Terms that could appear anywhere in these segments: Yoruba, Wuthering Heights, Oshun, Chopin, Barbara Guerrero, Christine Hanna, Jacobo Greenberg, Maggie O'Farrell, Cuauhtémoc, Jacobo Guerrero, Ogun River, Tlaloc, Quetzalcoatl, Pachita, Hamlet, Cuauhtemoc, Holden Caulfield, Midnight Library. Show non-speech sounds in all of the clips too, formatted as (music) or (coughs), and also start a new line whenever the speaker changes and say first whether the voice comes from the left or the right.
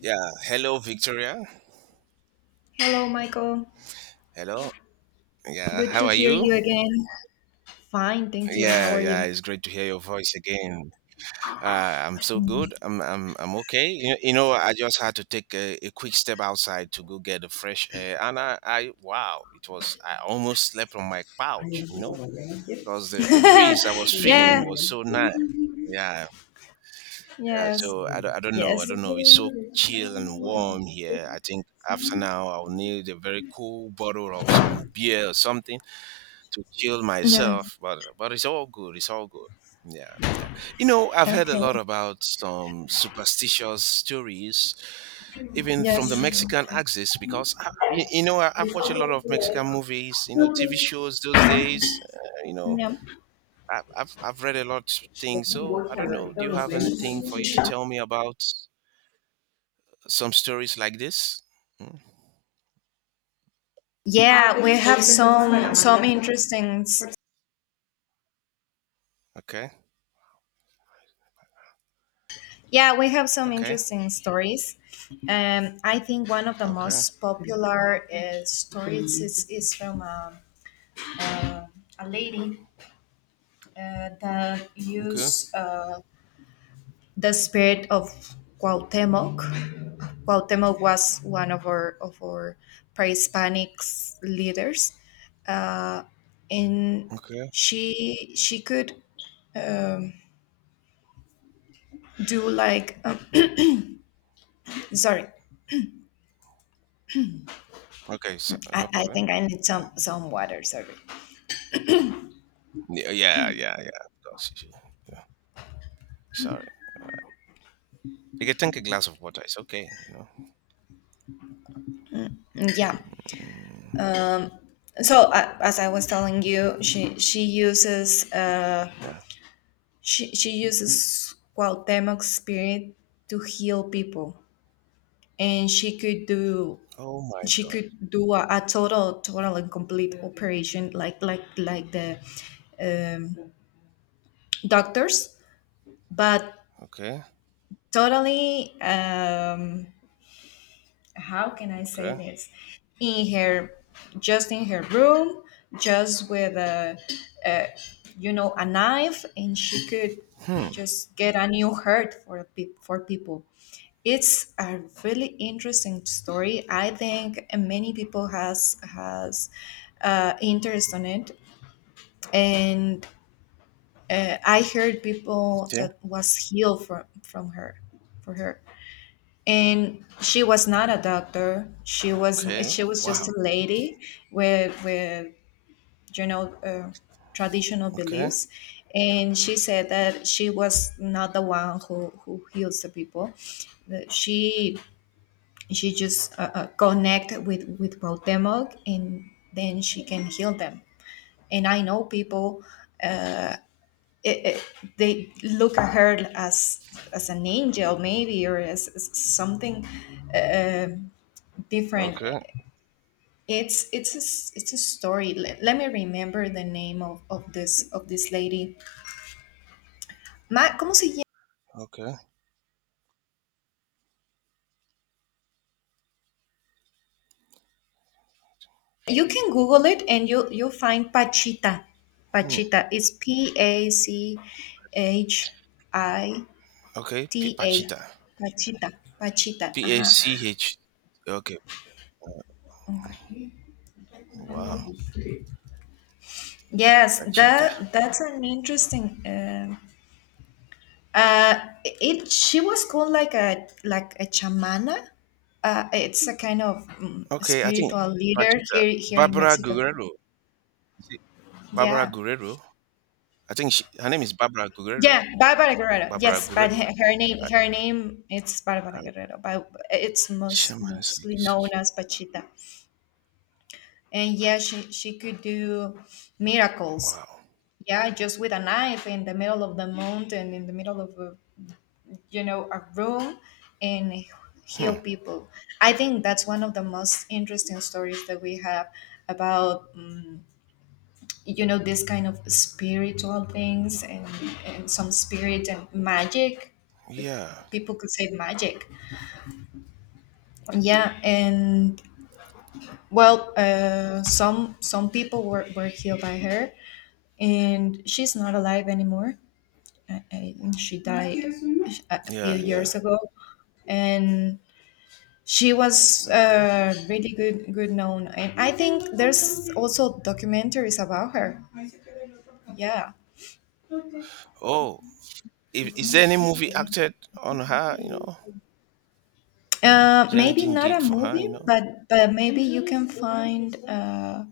right: Yeah, hello, Victoria.
left: Hello, Michael.
right: Hello. Yeah,
left: Good
right: how
left: to
right: are
left: hear
right: you?
left: you again. Fine, thank you. How
right: Yeah,
left: are
right: yeah,
left: you?
right: it's great to hear your voice again. Uh, I'm so good. I'm okay. I just had to take a quick step outside to go get the fresh air, and wow, it was. I almost slept on my couch, you know, because the breeze I was
left: Yeah,
right: feeling was so nice. Yeah, yeah.
left: yes,
right: So I don't know. I
left: yes.
right: don't know. It's so chill and warm here. I think after now I'll need a very cool bottle of some beer or something to kill
left: Yeah,
right: myself, but it's all good. It's all good. Yeah, yeah. You know, I've heard a
left: okay.
right: lot about some superstitious stories, even from the
left: Yes.
right: Mexican axis, because you know I've watched a lot of Mexican movies, you know, TV shows those days. You know,
left: Yeah.
right: I've read a lot of things. So I don't know. Do you have anything for you to tell me about some stories like this? Mm,
left: Yeah, we have
right: hello.
left: some interesting
right: Okay.
left: yeah, we have some
right: Okay.
left: interesting stories. I think one of the
right: Okay.
left: most popular stories is from a lady that
right: Okay.
left: used the spirit of Cuauhtemoc Cuauhtemoc was one of our pre-Hispanic leaders, uh, and
right: Okay.
left: she could um, do like (coughs) (clears throat) sorry,
right: Okay. So,
left: I,
right: no
left: I
right: problem.
left: think I need
right: Right.
left: some water. Sorry,
right: Yeah, yeah, yeah, yeah. Of course. Yeah. Sorry. You can take a glass of water. It's okay. You know.
left: yeah.
right: Mm,
left: Um, so as I was telling you,
right: yeah.
left: she uses Cuauhtemoc's spirit to heal people, and
right: Oh my
left: she
right: God.
left: could do a total and complete operation like the um, doctors but
right: Okay.
left: totally um, how can I say
right: Okay.
left: this? In her, just in her room, just with a, you know, a knife, and she could
right: Hmm.
left: just get a new heart for for people. It's a really interesting story. I think many people has interest on it. And I heard people
right: Okay.
left: that was healed from her, for her. And she was not a doctor, she was,
right: Okay.
left: just
right: Wow.
left: a lady with, you know, traditional
right: Okay.
left: beliefs. And she said that she was not the one who heals the people, that she just connect with Cuauhtemoc, and then she can heal them. And I know people, they look at her as an angel maybe, or as something uh, different.
right: Okay.
left: It's a, it's a story. Let me remember the name of this, of this lady. Ma, ¿cómo se llama?
right: Okay.
left: You can google it, and you, you'll find Pachita.
right: Hmm.
left: Pachita, it's P A C H I
right: Okay.
left: T A.
right: Pachita.
left: Pachita. Pachita,
right: P A
left: uh-huh.
right: C H. Okay.
left: Okay.
right: Wow.
left: Yes,
right: Pachita.
left: that that's an interesting um, it, she was called like a chamana. It's a kind of mm,
right: Okay. I think
left: spiritual leader
right: Pachita.
left: here, here in
right: Barbara
left: Mexico.
right: Guerrero. Is it Barbara
left: Yeah.
right: Guerrero? I think her name is Barbara
left: Yeah,
right: Guerrero.
left: Barbara Guerrero.
right: Barbara
left: Yes, but her,
right: Guerrero. Right.
left: her name it's Barbara
right: Uh,
left: Guerrero, but it's
right: Shaman is like,
left: mostly known as Pachita. And yeah, she could do miracles.
right: wow.
left: Yeah, just with a knife, in the middle of the mountain, in the middle of a, you know, a room, and heal
right: Hmm.
left: people. I think that's one of the most interesting stories that we have about, you know, this kind of spiritual things, and some spirit and magic.
right: Yeah,
left: People could say magic, yeah. And well, some people were healed by her, and she's not alive anymore. I think she died a few
right: yeah, yeah.
left: years ago. And she was
right: Okay.
left: really good known, and I think there's also documentaries about her. Yeah.
right: Oh, is there any movie acted on her? You know, is
left: Maybe
right: anything
left: not a
right: did for her?
left: movie,
right: You know.
left: but maybe you can find uh,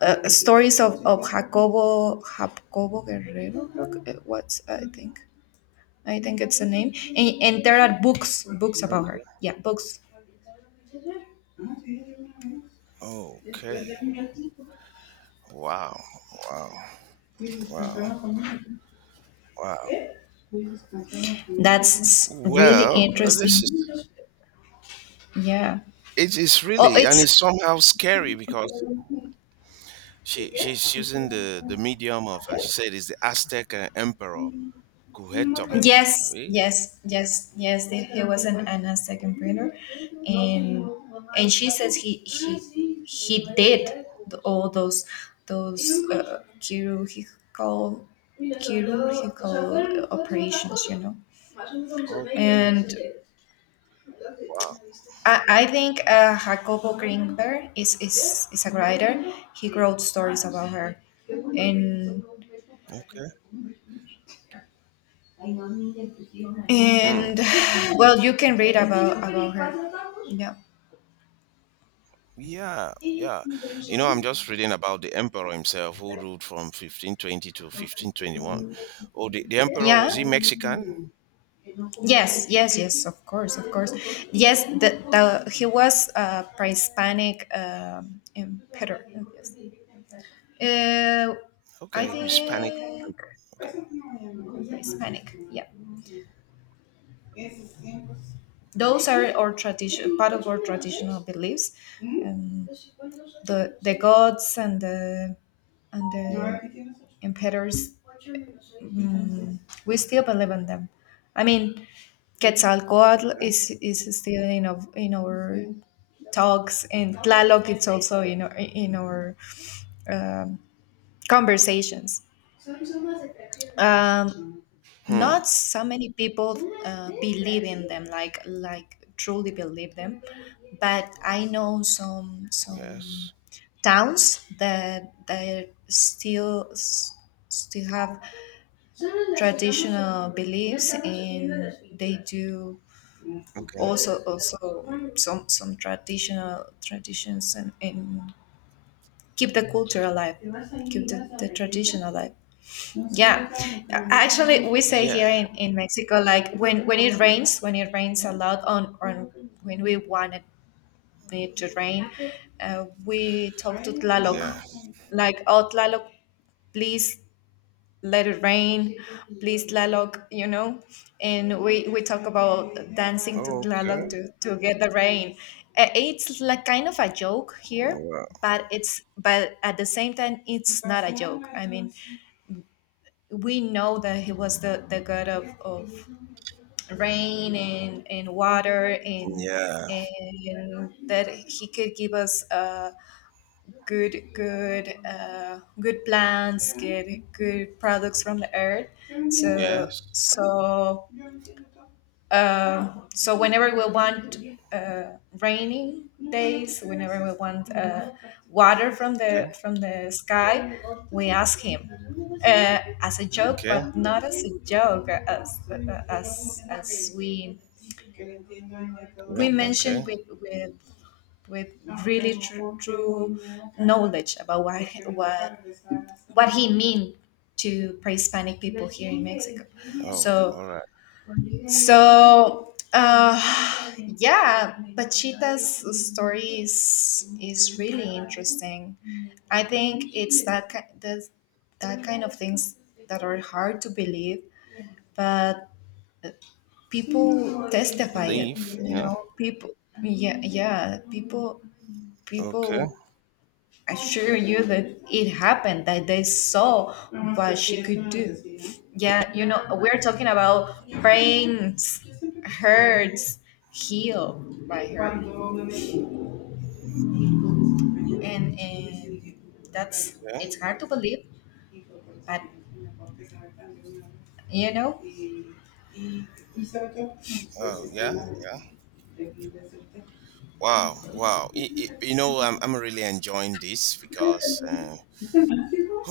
left: uh, stories of Jacobo Guerrero, creo, what's I think, I think it's the name. And there are books about her.
right: Okay.
left: Yeah, books.
right: Okay. Wow. Wow. Wow. Wow.
left: That's really
right: Well, this
left: interesting.
right: is
left: Yeah.
right: it is
left: Oh,
right: really and
left: it's
right: it's somehow scary because she's using the medium of she said is the Aztec emperor Cuauhtémoc.
left: yes,
right: Really?
left: yes, yes, yes. There, he was an Anna second breeder, and and she says he he did the, all those uh, chirurgical chirurgical operations, you know.
right: Okay.
left: And
right: Wow.
left: I think Jacobo Greenberg is a writer. He wrote stories about her. And
right: Okay. Hmm.
left: and (sighs) well, you can read about her. Yeah.
right: Yeah, yeah. You know, I'm just reading about the emperor himself who ruled from 1520 to 1521. Oh, the emperor,
left: Yeah.
right: was he Mexican?
left: Yes, yes, yes, of course, of course. Yes, the, he was a pre-Hispanic emperor. Yes. Uh, I
right: Okay, Hispanic.
left: think
right: Okay.
left: Hispanic. Yeah. Those are our tradition, part of our traditional beliefs. Um, the gods, and the, and ¿No, the emperors. Mm, we still believe in them. I mean, Quetzalcoatl is still in of in our talks, and Tlaloc it's also in our, in our, um, conversations. Um,
right: Hmm.
left: not so many people believe in them, like truly believe them. But I know some
right: Yes.
left: towns that, that still still have traditional beliefs, and they do
right: Okay.
left: also also some traditional traditions, and keep the culture alive, keep the tradition alive. Yeah, actually, we say
right: Yeah.
left: here in Mexico, like when it rains a lot on, when we want it, it to rain, we talk to Tlaloc,
right: Yeah.
left: like oh Tlaloc, please let it rain, please Tlaloc, you know. And we talk about dancing to
right: Oh,
left: Tlaloc
right: okay.
left: to get the rain. It's like kind of a joke here,
right: Well,
left: but it's, but at the same time, it's not a joke. I mean, we know that he was the god of rain and water,
right: yeah.
left: and that he could give us good good plants, get good products from the earth. So
right: Yes.
left: so so whenever we want uh, rainy days, whenever we want water from
right: Okay.
left: the, from the sky, we ask him, as a joke,
right: Okay.
left: but not as a joke, as
right: Okay.
left: we mentioned
right: Okay.
left: with really true, true knowledge about what what he mean to pre-Hispanic people here in Mexico.
right: Oh,
left: So
right: all right.
left: so yeah, Pachita's story is really interesting. I think it's that that, that kind of things that are hard to believe, but people testify it.
right: Belief.
left: You
right: Yeah.
left: know, people. Yeah, yeah, people,
right: Okay.
left: people assure you that it happened, that they saw what she could do. Yeah, you know, we're talking about brains, hurts, heal by her. And that's,
right: Okay.
left: it's hard to believe, but, you know.
right: Oh, yeah. Yeah. Wow. Wow. You know, I'm really enjoying this because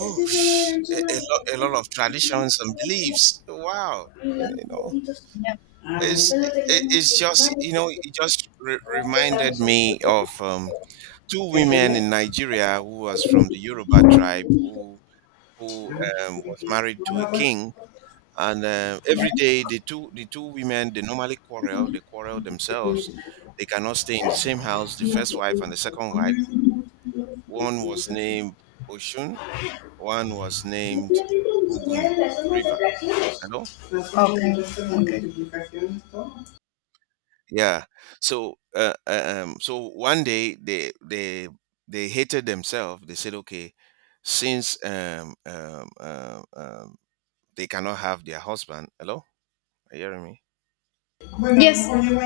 left: Es que solo eran solo
right: a lot of traditions and beliefs. Wow,
left: y
right: you
left: los
right: know, you know,
left: poquitos teníamos. Ah, bueno,
right: it's
left: solo teníamos
right: it's
left: que sumar
right: just
left: y
right: you know,
left: porque
right: it just
left: todavía
right: reminded
left: estamos en
right: me
left: proceso.
right: of two
left: ¿Qué
right: women
left: aprender?
right: in Nigeria who was from the Yoruba tribe who
left: Ah,
right: was
left: ok.
right: married to
left: Bueno,
right: a
left: pues,
right: king, and
left: ya.
right: every day the two women they normally quarrel, they quarrel
left: Yo te
right: themselves.
left: comento,
right: They cannot stay in the same house. The first wife and the second wife. One
left: no
right: was
left: sé qué.
right: named Oshun, one was named Ogun
left: Las zonas de
right: River. You
left: fracciones.
right: know?
left: Las, ok, multiplicaciones, ok, multiplicaciones, todo.
right: Yeah. So so one day they they hated themselves. They said, okay, since they cannot have their husband. Hello, are you hearing me?
left: Bueno, yes, a lo mejor,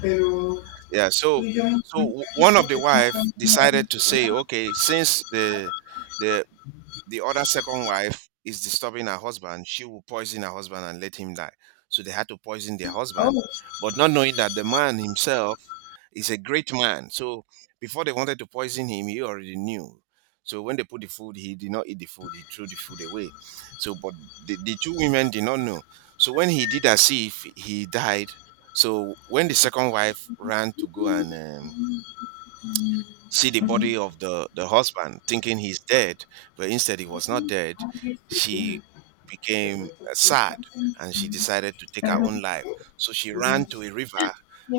left: pero,
right: Yeah. So
left: tu joined aqui
right: one of
left: porque
right: the
left: estão
right: wife
left: caminhando.
right: decided to say, okay, since the the other second wife is disturbing her husband, she will poison her husband and let him die. So they had to poison their husband,
left: Oh,
right: but not knowing that the man himself is a great man. So before they wanted to poison him, he already knew. So when they put the food, he did not eat the food. He threw the food away. So, but the two women did not know. So when he did as if he died, so when the second wife ran to go and see the
left: mhm.
right: body of the husband thinking he's dead but instead he was not dead
left: Mhm.
right: she became sad and she decided to take her own life. So she ran to a river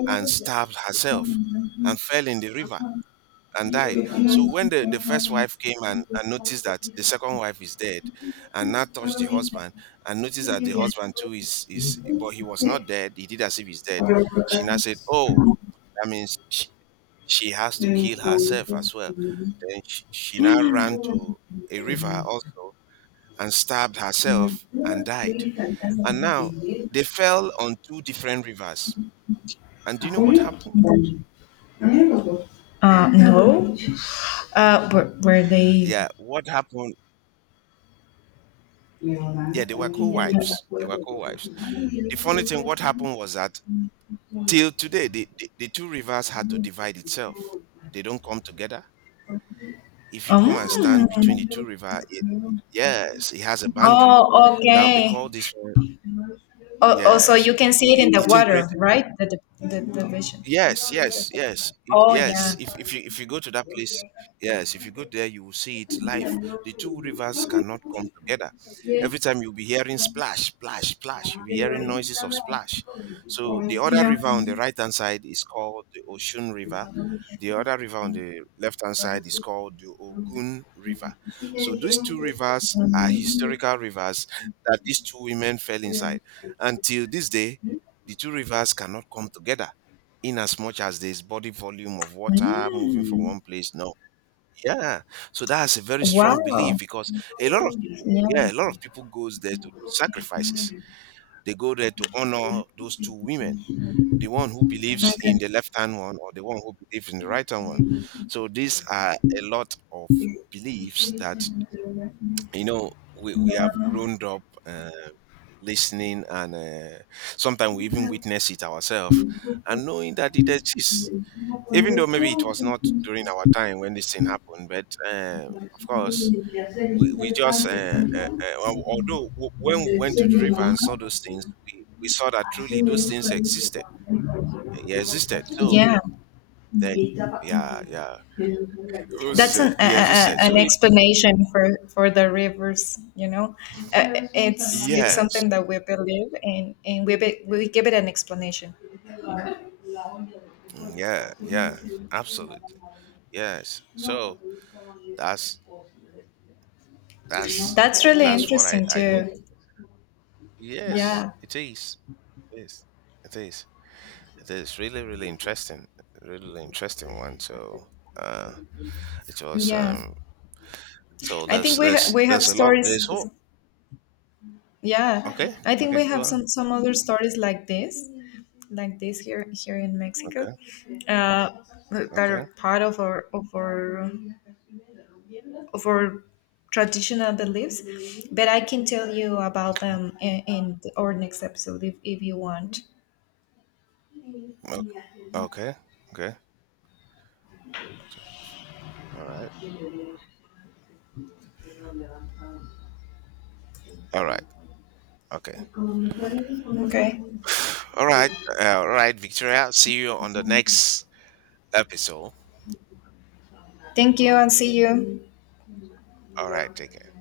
right: and stabbed herself and fell in the river and
left: Eu
right: died.
left: tenho
right: So when
left: um.
right: the first wife came and noticed that the second wife is dead and now touched the husband and noticed that the husband too is but he was not dead, he did as if he's dead.
left: Agora por
right: She
left: cá.
right: now said, oh, that means she has
left: Na
right: to
left: minha
right: kill
left: saúde,
right: herself
left: a
right: as well.
left: Júlia?
right: Then she now ran to a river also and stabbed herself and died. And now they fell on two different rivers. And do you know what
left: A
right: happened?
left: minha gostou. No. Were they?
right: Yeah, what happened? Yeah,
left: Leonardo
right: they were
left: também.
right: co-wives. They were co-wives. The funny thing, what happened was that till today, the two rivers had to divide itself. They don't come together. If you come and stand between the two
left: Um.
right: rivers, yes, it has a boundary.
left: Oh,
right: Now they
left: okay.
right: call this one,
left: Oh, oh, so
right: yes,
left: you can see it in the
right: it didn't create.
left: water, right? The vision.
right: Yes, yes, yes,
left: Oh, yeah.
right: yes. If you go to that place, yes, if you go there, you will see it live. The two rivers cannot come together.
left: Yeah.
right: Every time you'll be hearing splash, splash, splash. You'll be hearing
left: Mm.
right: noises of splash. So the other river on the right hand side is called the Oshun River. The other river on the left hand side is called the Ogun River. So these two rivers are historical rivers that these two women fell inside. Until this day, the two rivers cannot come together in as much as there's body volume of water moving from
left: Mm.
right: one place. No, yeah. So that's a very strong belief
left: Wow.
right: because a lot of people,
left: Yeah.
right: yeah, a lot of people goes there to do sacrifices. They go there to honor those two women, the one who believes in
left: Okay.
right: the left hand one or the one who believes in the right hand one. So these are a lot of beliefs that you know we have grown up listening and sometimes we even witness it ourselves and knowing that it exists even though maybe it was not during our time when this thing happened, but of course, we just, although when we went to the river
left: Yeah.
right: and saw those things, we saw that truly those things existed. They existed. So,
left: Yeah,
right: they, yeah, yeah. Those is
left: that's an
right: it.
left: a,
right: Yeah, existed.
left: an
right: So,
left: explanation for the rivers. You know, it's
right: yes.
left: something that we believe, and we we give it an explanation.
right: Mm, yeah, yeah. Absolutely. Yes. So, that's, that's,
left: That's really
right: that's what
left: interesting
right: I
left: too.
right: noticed. Yes,
left: Yeah,
right: it is. Yes, it is. It is really, really interesting one. So uh, it was
left: yeah.
right: so
left: I think we we have
right: there's a lot.
left: stories.
right: There's oh
left: Yeah,
right: okay
left: I think
right: okay
left: we
right: go
left: have
right: on
left: some other stories like this, like this here, here in Mexico.
right: okay
left: Uh, that
right: okay
left: are part of our of our of our traditional beliefs. But I can tell you about them in our next episode if you want.
right: okay okay okay So, all right all right okay
left: Okay.
right: (sighs) all right all right Victoria. See you on the next episode.
left: Thank you and see you.
right: All right, take care.